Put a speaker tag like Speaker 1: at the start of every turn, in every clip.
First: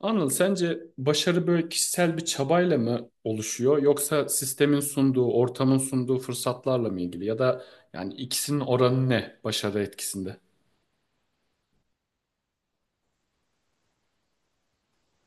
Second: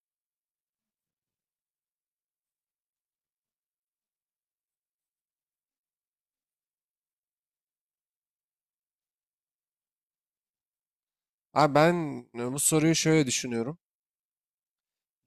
Speaker 1: Anıl, sence başarı böyle kişisel bir çabayla mı oluşuyor yoksa sistemin sunduğu, ortamın sunduğu fırsatlarla mı ilgili ya da yani ikisinin oranı ne başarı etkisinde?
Speaker 2: Abi ben bu soruyu şöyle düşünüyorum.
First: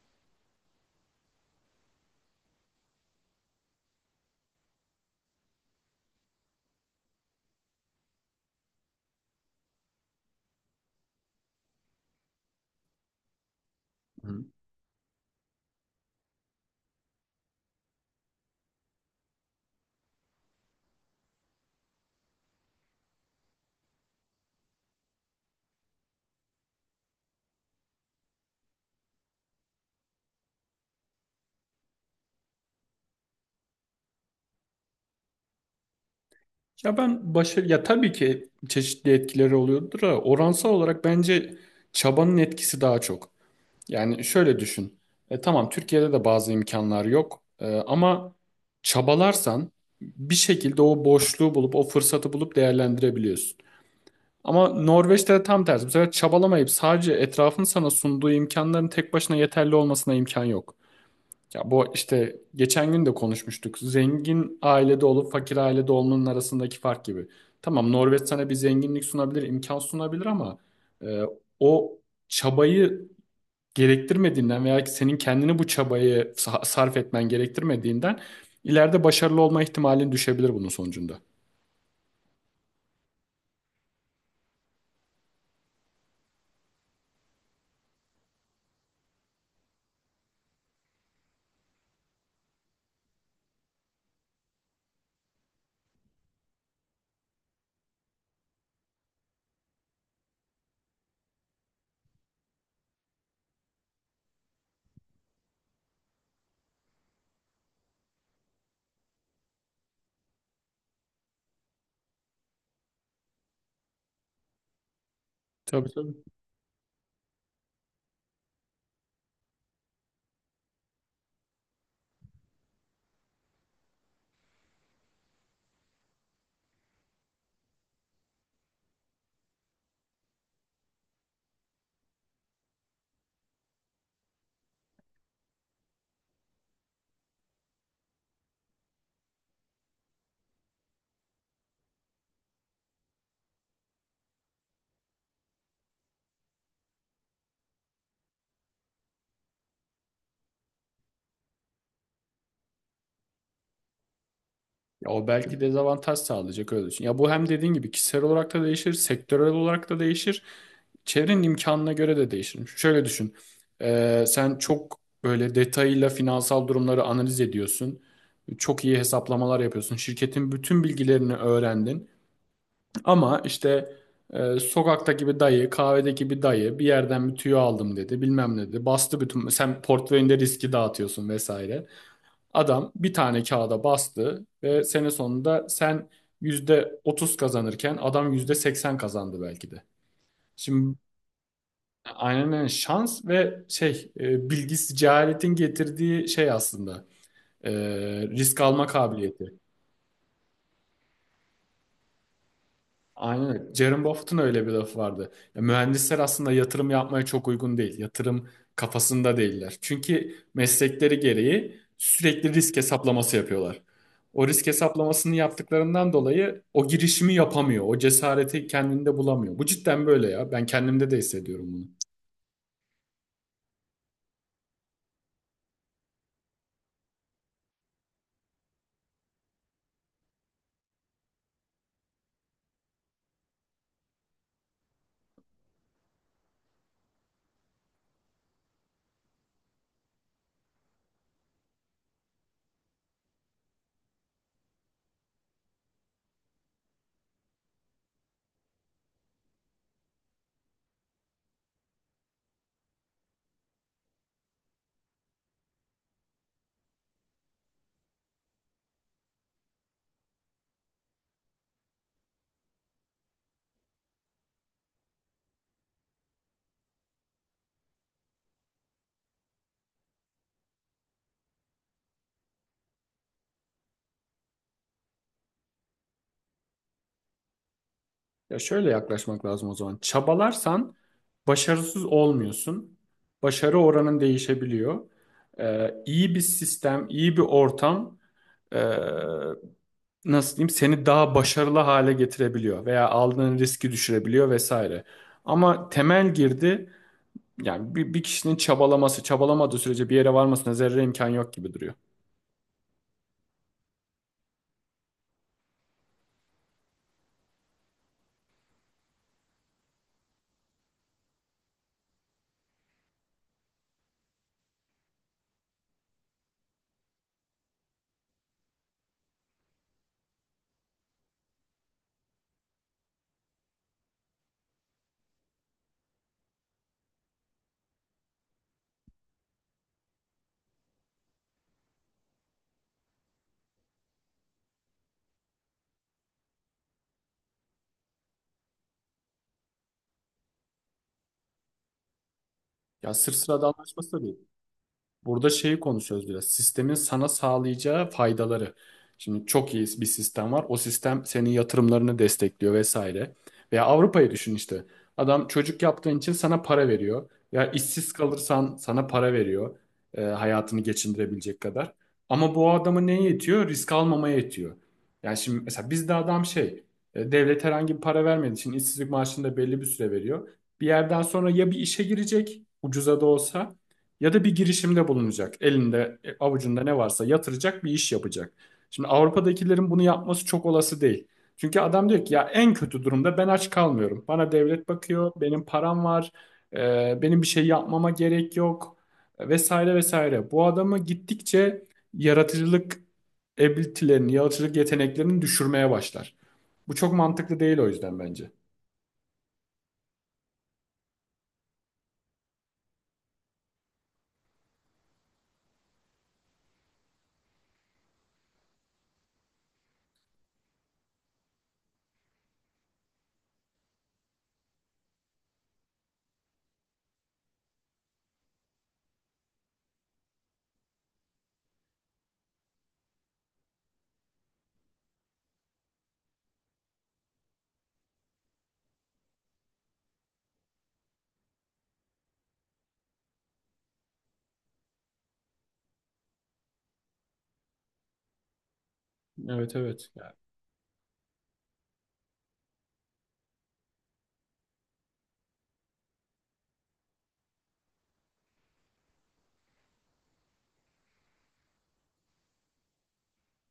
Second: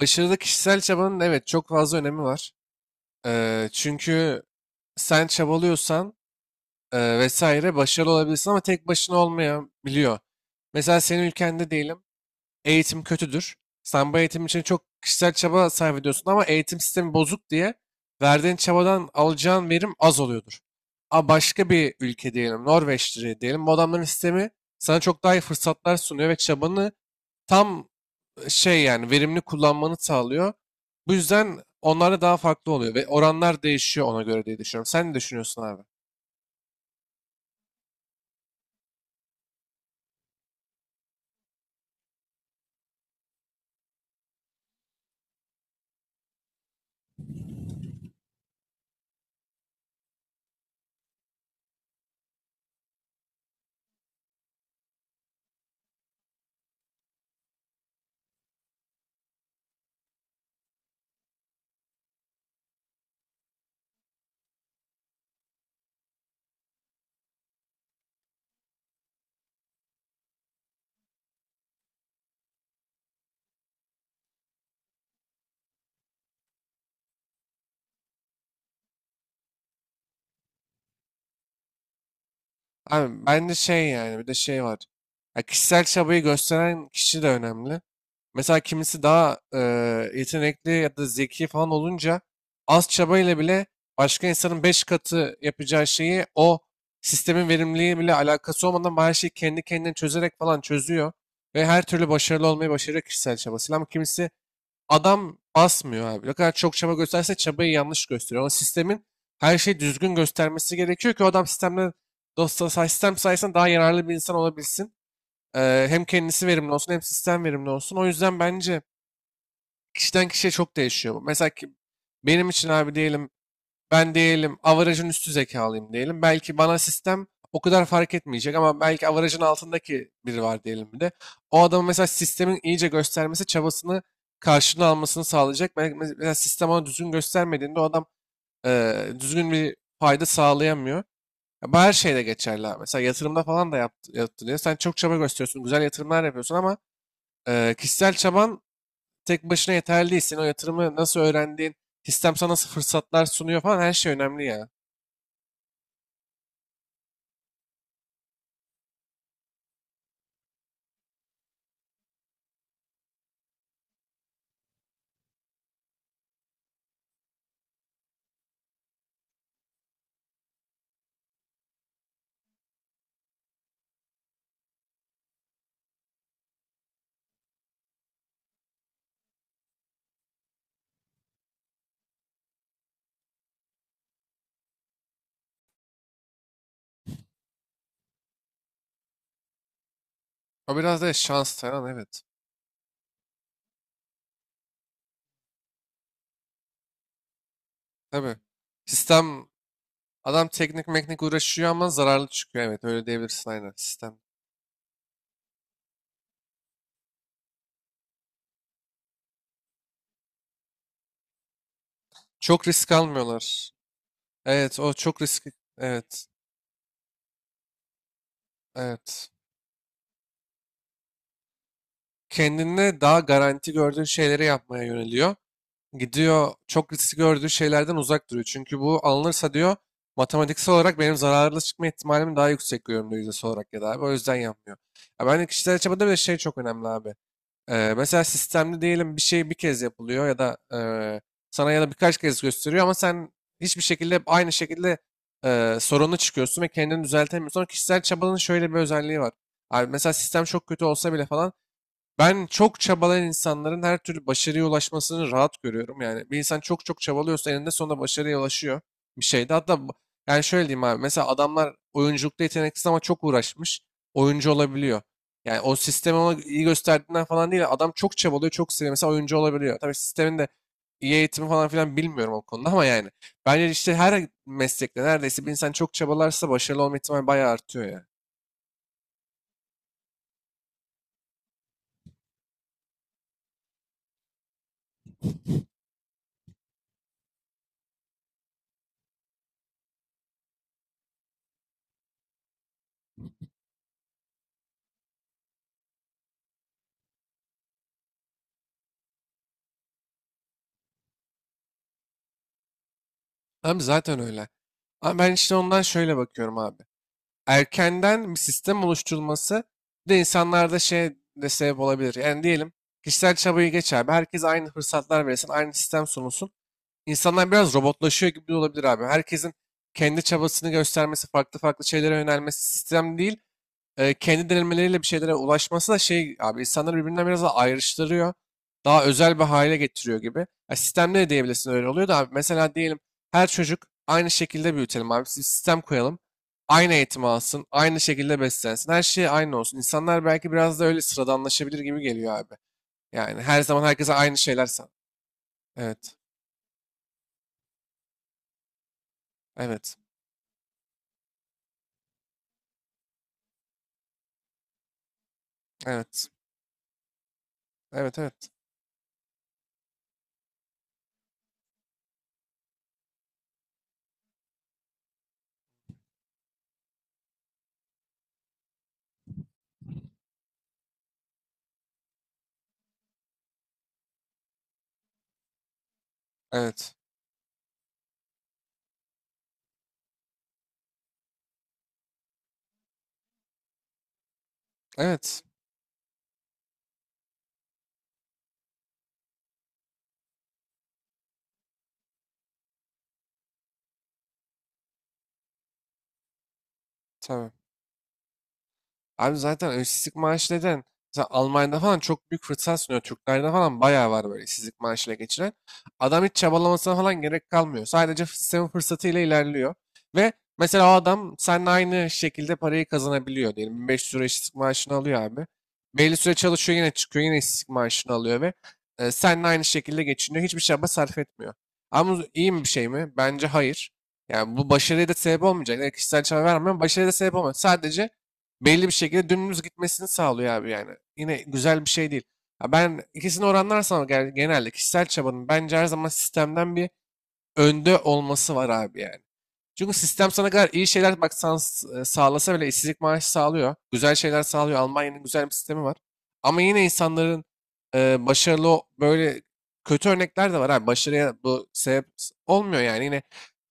Speaker 2: Başarılı kişisel çabanın evet çok fazla önemi var. Çünkü sen çabalıyorsan vesaire başarılı olabilirsin ama tek başına olmayabiliyor. Mesela senin ülkende diyelim eğitim kötüdür. Sen bu
Speaker 1: Hı.
Speaker 2: eğitim için çok kişisel çaba sarf ediyorsun ama eğitim sistemi bozuk diye verdiğin çabadan alacağın verim az oluyordur. Ama başka bir ülke diyelim Norveç'tir diyelim bu adamların sistemi sana çok daha iyi fırsatlar sunuyor ve çabanı tam şey yani verimli kullanmanı sağlıyor. Bu yüzden onlar da daha farklı oluyor ve oranlar değişiyor ona göre diye düşünüyorum. Sen ne düşünüyorsun abi?
Speaker 1: Ya ben başarı ya tabii ki çeşitli etkileri oluyordur ama oransal olarak bence çabanın etkisi daha çok. Yani şöyle düşün. Tamam Türkiye'de de bazı imkanlar yok, ama çabalarsan bir şekilde o boşluğu bulup o fırsatı bulup değerlendirebiliyorsun. Ama Norveç'te de tam tersi. Bu sefer çabalamayıp sadece etrafın sana sunduğu imkanların tek başına yeterli olmasına imkan yok. Ya bu işte geçen gün de konuşmuştuk. Zengin ailede olup fakir ailede olmanın arasındaki fark gibi. Tamam, Norveç sana bir zenginlik sunabilir, imkan sunabilir ama e, o çabayı gerektirmediğinden veya ki senin kendini bu çabayı sarf etmen gerektirmediğinden ileride başarılı olma ihtimalin düşebilir bunun sonucunda.
Speaker 2: Abi ben de şey yani bir de şey var. Ya kişisel çabayı gösteren kişi de önemli. Mesela kimisi daha yetenekli ya da zeki falan olunca az çabayla bile başka insanın 5 katı yapacağı şeyi o sistemin verimliliği bile alakası olmadan her şeyi kendi kendine çözerek falan çözüyor. Ve her türlü başarılı olmayı başarıyor kişisel çabasıyla. Ama kimisi adam basmıyor abi. Ne kadar çok çaba gösterse çabayı yanlış gösteriyor. Ama sistemin her şeyi düzgün göstermesi gerekiyor ki o adam sistemde dosta sistem sayesinde daha yararlı bir insan olabilsin. Ee,
Speaker 1: Tabii,
Speaker 2: hem
Speaker 1: tabii.
Speaker 2: kendisi verimli olsun hem sistem verimli olsun. O yüzden bence kişiden kişiye çok değişiyor bu. Mesela ki, benim için abi diyelim ben diyelim average'ın üstü zekalıyım diyelim. Belki bana sistem o kadar fark etmeyecek ama belki average'ın altındaki biri var diyelim bir de. O adamın mesela sistemin iyice göstermesi çabasını karşılığını almasını sağlayacak. Belki mesela sistem ona düzgün göstermediğinde o adam düzgün bir fayda sağlayamıyor. Ya bu her şeyde geçerli abi. Mesela yatırımda falan da yaptı, yaptı diyor. Sen çok çaba gösteriyorsun, güzel yatırımlar yapıyorsun ama kişisel çaban tek başına yeterli değil. Senin o yatırımı nasıl öğrendiğin, sistem sana nasıl fırsatlar sunuyor falan her şey önemli ya.
Speaker 1: Ya o belki dezavantaj sağlayacak, öyle düşün. Ya bu hem dediğin gibi kişisel olarak da değişir, sektörel olarak da değişir. Çevrenin imkanına göre de değişir. Şöyle düşün. Sen çok böyle detayıyla finansal durumları analiz ediyorsun. Çok iyi hesaplamalar yapıyorsun. Şirketin bütün bilgilerini öğrendin. Ama işte sokaktaki bir dayı, kahvedeki bir dayı bir yerden bir tüyo aldım dedi. Bilmem ne dedi. Bastı bütün. Sen portföyünde riski dağıtıyorsun vesaire. Adam bir tane kağıda bastı ve sene sonunda sen %30 kazanırken adam %80 kazandı belki de.
Speaker 2: O
Speaker 1: Şimdi
Speaker 2: biraz da şans falan evet.
Speaker 1: aynen öyle. Şans ve şey bilgisiz cehaletin getirdiği şey aslında e,
Speaker 2: Tabii.
Speaker 1: risk alma
Speaker 2: Sistem
Speaker 1: kabiliyeti.
Speaker 2: adam teknik meknik uğraşıyor ama zararlı çıkıyor. Evet öyle
Speaker 1: Aynen
Speaker 2: diyebilirsin aynen
Speaker 1: öyle. Jerome
Speaker 2: sistem.
Speaker 1: Buffett'ın öyle bir lafı vardı. Ya, mühendisler aslında yatırım yapmaya çok uygun değil. Yatırım kafasında değiller. Çünkü meslekleri gereği sürekli
Speaker 2: Çok
Speaker 1: risk
Speaker 2: risk
Speaker 1: hesaplaması
Speaker 2: almıyorlar.
Speaker 1: yapıyorlar. O risk
Speaker 2: Evet o çok
Speaker 1: hesaplamasını
Speaker 2: risk.
Speaker 1: yaptıklarından
Speaker 2: Evet.
Speaker 1: dolayı o girişimi yapamıyor. O cesareti kendinde
Speaker 2: Evet.
Speaker 1: bulamıyor. Bu cidden böyle ya. Ben kendimde de hissediyorum bunu.
Speaker 2: Kendine daha garanti gördüğü şeyleri yapmaya yöneliyor. Gidiyor çok risk gördüğü şeylerden uzak duruyor. Çünkü bu alınırsa diyor matematiksel olarak benim zararlı çıkma ihtimalimi daha yüksek görüyorum diyor yüzdesi olarak ya da abi. O yüzden yapmıyor. Ya ben de kişisel çabada bir de şey çok önemli abi. Mesela sistemli diyelim bir şey bir kez yapılıyor ya da sana ya da birkaç kez gösteriyor ama sen hiçbir şekilde hep aynı şekilde sorunu çıkıyorsun ve kendini düzeltemiyorsun. Sonra kişisel çabanın şöyle bir özelliği var. Abi mesela sistem çok kötü olsa bile falan ben çok çabalayan insanların her türlü başarıya ulaşmasını rahat görüyorum. Yani bir insan çok çok çabalıyorsa eninde sonunda başarıya ulaşıyor bir şeyde. Yani şöyle diyeyim abi. Mesela adamlar oyunculukta yeteneksiz ama çok uğraşmış. Oyuncu olabiliyor. Yani o sistemi ona iyi gösterdiğinden falan değil. Adam çok çabalıyor, çok seviyor. Mesela oyuncu olabiliyor. Tabii sistemin de iyi eğitimi falan filan bilmiyorum o konuda ama yani. Bence işte her meslekte neredeyse bir insan çok çabalarsa başarılı olma ihtimali bayağı artıyor ya.
Speaker 1: Ya şöyle yaklaşmak lazım o zaman. Çabalarsan başarısız olmuyorsun. Başarı oranın değişebiliyor. İyi bir sistem, iyi bir ortam nasıl diyeyim seni daha başarılı hale getirebiliyor veya aldığın riski düşürebiliyor vesaire. Ama temel girdi yani bir, bir kişinin çabalaması, çabalamadığı sürece bir yere varmasına zerre imkan yok gibi duruyor.
Speaker 2: Abi zaten öyle. Ama ben işte ondan şöyle bakıyorum abi. Erkenden bir sistem oluşturulması bir de insanlarda şey de sebep olabilir. Yani diyelim kişisel çabayı geç abi. Herkes aynı fırsatlar verilsin, aynı sistem sunulsun. İnsanlar biraz robotlaşıyor gibi olabilir abi. Herkesin kendi çabasını göstermesi, farklı farklı şeylere yönelmesi sistem değil kendi denemeleriyle bir şeylere ulaşması da şey abi insanları birbirinden biraz daha ayrıştırıyor. Daha özel bir hale getiriyor gibi. Ya sistemde de diyebilirsin öyle oluyor da abi mesela diyelim her çocuk aynı şekilde büyütelim abi. Bir sistem koyalım. Aynı eğitim alsın, aynı şekilde beslensin. Her şey aynı olsun. İnsanlar belki biraz da öyle sıradanlaşabilir gibi geliyor abi.
Speaker 1: Ya sırf
Speaker 2: Yani her zaman
Speaker 1: sıradanlaşması
Speaker 2: herkese
Speaker 1: da
Speaker 2: aynı
Speaker 1: değil.
Speaker 2: şeyler san.
Speaker 1: Burada şeyi
Speaker 2: Evet.
Speaker 1: konuşuyoruz biraz. Sistemin sana sağlayacağı faydaları. Şimdi çok iyi
Speaker 2: Evet.
Speaker 1: bir sistem var. O sistem senin yatırımlarını destekliyor vesaire. Veya Avrupa'yı düşün işte. Adam çocuk yaptığın
Speaker 2: Evet.
Speaker 1: için sana para veriyor. Ya işsiz
Speaker 2: Evet. Evet.
Speaker 1: kalırsan sana para veriyor. Hayatını geçindirebilecek kadar. Ama bu adama neye yetiyor? Risk almamaya yetiyor. Yani şimdi mesela bizde adam şey, devlet herhangi bir para vermediği için işsizlik maaşını da belli bir süre veriyor. Bir yerden sonra ya bir işe girecek, ucuza da olsa ya da bir girişimde bulunacak. Elinde, avucunda
Speaker 2: Evet.
Speaker 1: ne varsa yatıracak bir iş yapacak. Şimdi Avrupa'dakilerin bunu yapması çok olası değil. Çünkü adam diyor ki ya en kötü durumda ben aç kalmıyorum. Bana devlet bakıyor,
Speaker 2: Evet.
Speaker 1: benim param var, benim bir şey yapmama gerek yok, vesaire vesaire. Bu adamı gittikçe yaratıcılık ability'lerini, yaratıcılık yeteneklerini düşürmeye başlar. Bu çok
Speaker 2: Tabii.
Speaker 1: mantıklı değil o yüzden bence.
Speaker 2: Abi zaten işsizlik maaşı neden? Mesela Almanya'da falan çok büyük fırsat sunuyor. Türklerde falan bayağı var böyle işsizlik maaşıyla geçiren. Adam hiç çabalamasına falan gerek kalmıyor. Sadece sistemin fırsatıyla ilerliyor. Ve mesela o adam seninle aynı şekilde parayı kazanabiliyor. Diyelim 1500 euro işsizlik maaşını alıyor abi. Belli süre çalışıyor yine çıkıyor yine işsizlik maaşını alıyor ve seninle aynı şekilde geçiniyor. Hiçbir çaba sarf etmiyor. Ama bu iyi mi bir şey mi? Bence hayır. Yani bu başarıya da sebep olmayacak. Yani kişisel çaba vermiyor. Ama başarıya da sebep olmaz. Sadece belli bir şekilde dümdüz gitmesini sağlıyor abi yani. Yine güzel bir şey değil. Ya ben ikisini oranlarsam genelde kişisel çabanın bence her zaman sistemden bir önde olması var abi yani.
Speaker 1: Evet,
Speaker 2: Çünkü
Speaker 1: evet.
Speaker 2: sistem sana kadar iyi şeyler bak sağlasa bile işsizlik maaşı sağlıyor. Güzel şeyler sağlıyor. Almanya'nın güzel bir sistemi var. Ama yine insanların böyle kötü örnekler de var. Abi. Başarıya bu sebep olmuyor yani. Yine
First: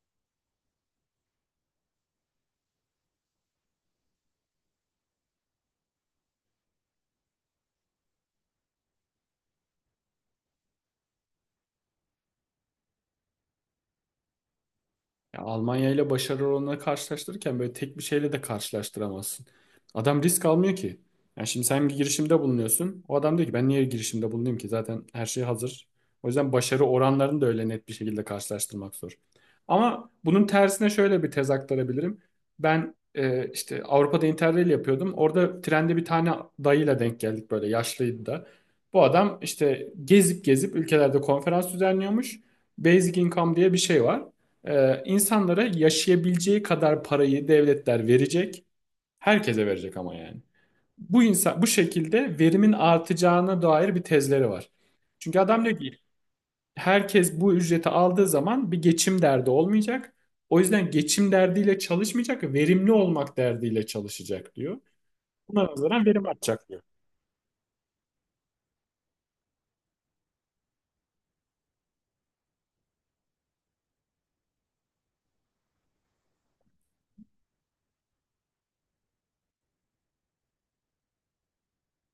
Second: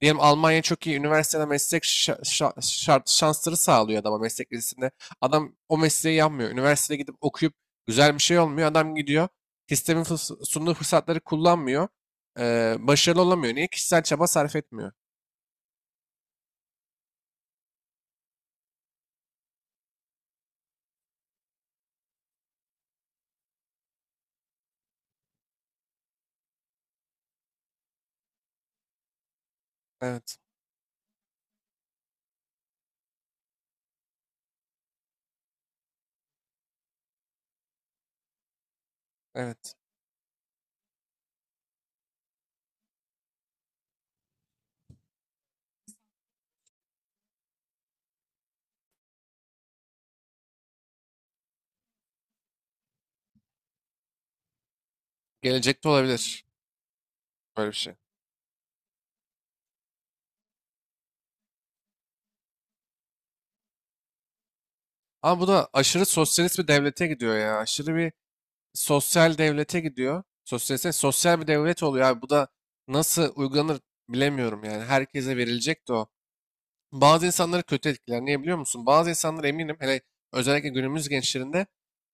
Speaker 2: diyelim Almanya çok iyi üniversitede meslek şart, şansları sağlıyor adama meslek lisesinde. Adam o mesleği yapmıyor. Üniversiteye gidip okuyup güzel bir şey olmuyor. Adam gidiyor. Sistemin sunduğu fırsatları kullanmıyor. Başarılı olamıyor. Niye? Kişisel çaba sarf etmiyor.
Speaker 1: Ya Almanya ile başarı oranını karşılaştırırken böyle tek bir şeyle de karşılaştıramazsın. Adam risk almıyor ki. Yani şimdi sen bir girişimde bulunuyorsun. O adam diyor ki ben niye girişimde bulunayım ki? Zaten her şey hazır. O yüzden başarı oranlarını da öyle net bir şekilde karşılaştırmak zor. Ama
Speaker 2: Evet.
Speaker 1: bunun tersine şöyle bir tez aktarabilirim. Ben işte Avrupa'da Interrail yapıyordum. Orada trende bir tane dayıyla denk geldik, böyle yaşlıydı da. Bu adam
Speaker 2: Evet.
Speaker 1: işte gezip gezip ülkelerde konferans düzenliyormuş. Basic income diye bir şey var. İnsanlara yaşayabileceği kadar parayı devletler verecek. Herkese verecek ama yani. Bu insan bu şekilde verimin artacağına dair bir tezleri var. Çünkü adam diyor
Speaker 2: Gelecekte
Speaker 1: ki
Speaker 2: olabilir
Speaker 1: herkes bu
Speaker 2: böyle bir
Speaker 1: ücreti
Speaker 2: şey.
Speaker 1: aldığı zaman bir geçim derdi olmayacak. O yüzden geçim derdiyle çalışmayacak, verimli olmak derdiyle çalışacak diyor.
Speaker 2: Ama bu
Speaker 1: Buna
Speaker 2: da
Speaker 1: nazaran
Speaker 2: aşırı
Speaker 1: verim
Speaker 2: sosyalist
Speaker 1: artacak
Speaker 2: bir
Speaker 1: diyor.
Speaker 2: devlete gidiyor ya. Aşırı bir sosyal devlete gidiyor. Sosyalist, sosyal bir devlet oluyor abi. Bu da nasıl uygulanır bilemiyorum yani. Herkese verilecek de o. Bazı insanları kötü etkiler. Niye biliyor musun? Bazı insanlar eminim hele özellikle günümüz gençlerinde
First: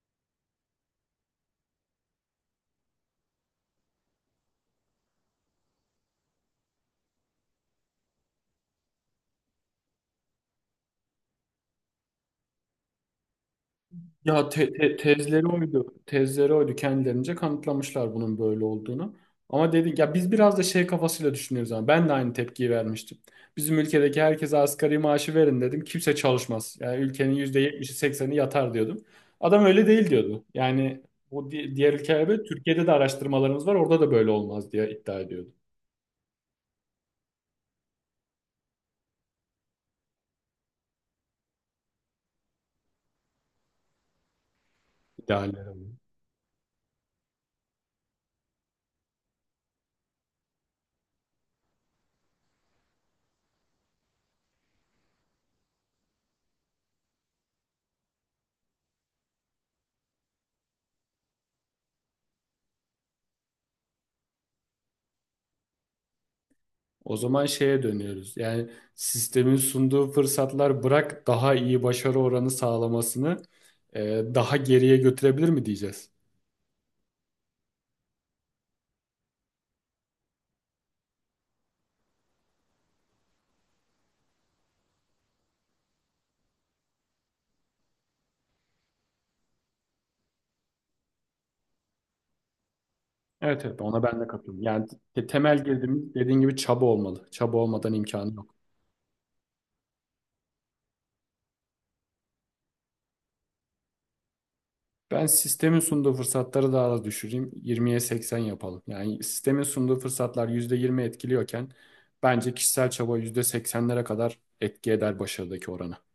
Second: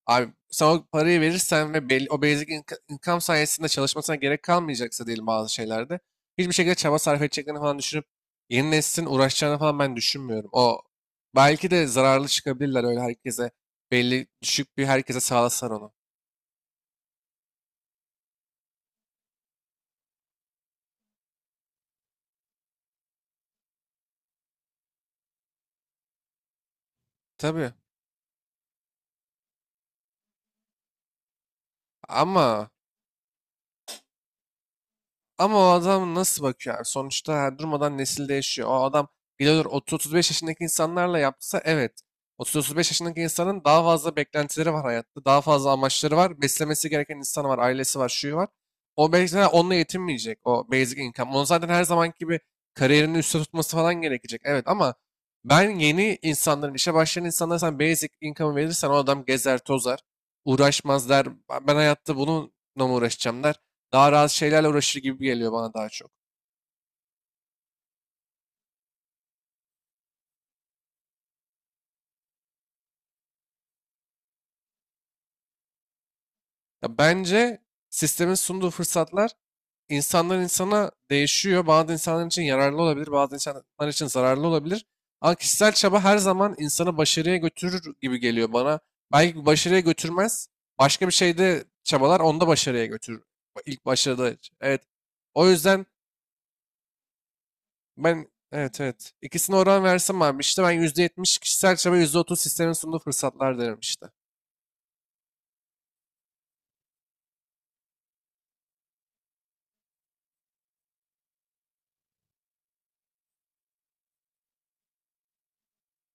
Speaker 2: abi sen o parayı verirsen ve belli, o income sayesinde çalışmasına gerek kalmayacaksa diyelim bazı şeylerde hiçbir şekilde çaba sarf edeceklerini falan düşünüp yeni neslin uğraşacağını falan ben düşünmüyorum. O belki de zararlı çıkabilirler öyle herkese belli
Speaker 1: Ya
Speaker 2: düşük bir herkese
Speaker 1: tezleri
Speaker 2: sağlasan onu.
Speaker 1: oydu. Tezleri oydu. Kendilerince kanıtlamışlar bunun böyle olduğunu. Ama dedik ya biz biraz da şey kafasıyla düşünüyoruz ama ben de aynı tepkiyi vermiştim. Bizim ülkedeki herkese asgari maaşı verin dedim. Kimse çalışmaz. Yani ülkenin
Speaker 2: Tabii
Speaker 1: %70'i 80'i yatar diyordum. Adam öyle değil diyordu. Yani bu diğer ülkelerde
Speaker 2: ama
Speaker 1: Türkiye'de de araştırmalarımız var. Orada da böyle olmaz diye iddia ediyordu.
Speaker 2: ama o adam nasıl bakıyor abi? Sonuçta her durmadan nesil değişiyor. O adam gidiyor 30-35 yaşındaki insanlarla yapsa evet. 30-35 yaşındaki insanın daha fazla beklentileri var hayatta. Daha fazla
Speaker 1: İdealleri.
Speaker 2: amaçları var. Beslemesi gereken insanı var. Ailesi var. Şuyu var. O belki de onunla yetinmeyecek. O basic income. Onun zaten her zamanki gibi kariyerini üstte tutması falan gerekecek. Evet ama ben yeni insanların, işe başlayan insanlara sen basic income verirsen o adam gezer tozar. Uğraşmaz der. Ben hayatta bununla mı uğraşacağım der. Daha rahat şeylerle uğraşır gibi geliyor bana daha çok.
Speaker 1: O zaman şeye dönüyoruz. Yani sistemin sunduğu fırsatlar bırak daha iyi başarı oranı sağlamasını daha geriye götürebilir mi diyeceğiz?
Speaker 2: Ya bence sistemin sunduğu fırsatlar insanlar insana değişiyor. Bazı insanlar için yararlı olabilir, bazı insanlar için zararlı olabilir. Ama kişisel çaba her zaman insanı başarıya götürür gibi geliyor bana. Belki başarıya götürmez. Başka bir şeyde çabalar onda başarıya götürür.
Speaker 1: Evet, evet,
Speaker 2: İlk
Speaker 1: ona ben de
Speaker 2: başarıda.
Speaker 1: katılıyorum.
Speaker 2: Evet.
Speaker 1: Yani
Speaker 2: O
Speaker 1: temel
Speaker 2: yüzden
Speaker 1: girdim dediğin gibi çaba olmalı. Çaba olmadan
Speaker 2: ben
Speaker 1: imkanı yok.
Speaker 2: evet evet. İkisine oran versem abi işte ben %70 kişisel çaba %30 sistemin sunduğu fırsatlar derim işte.
Speaker 1: Ben sistemin sunduğu fırsatları daha da düşüreyim. 20'ye 80 yapalım. Yani sistemin sunduğu fırsatlar %20 etkiliyorken bence kişisel çaba %80'lere kadar etki eder başarıdaki oranı.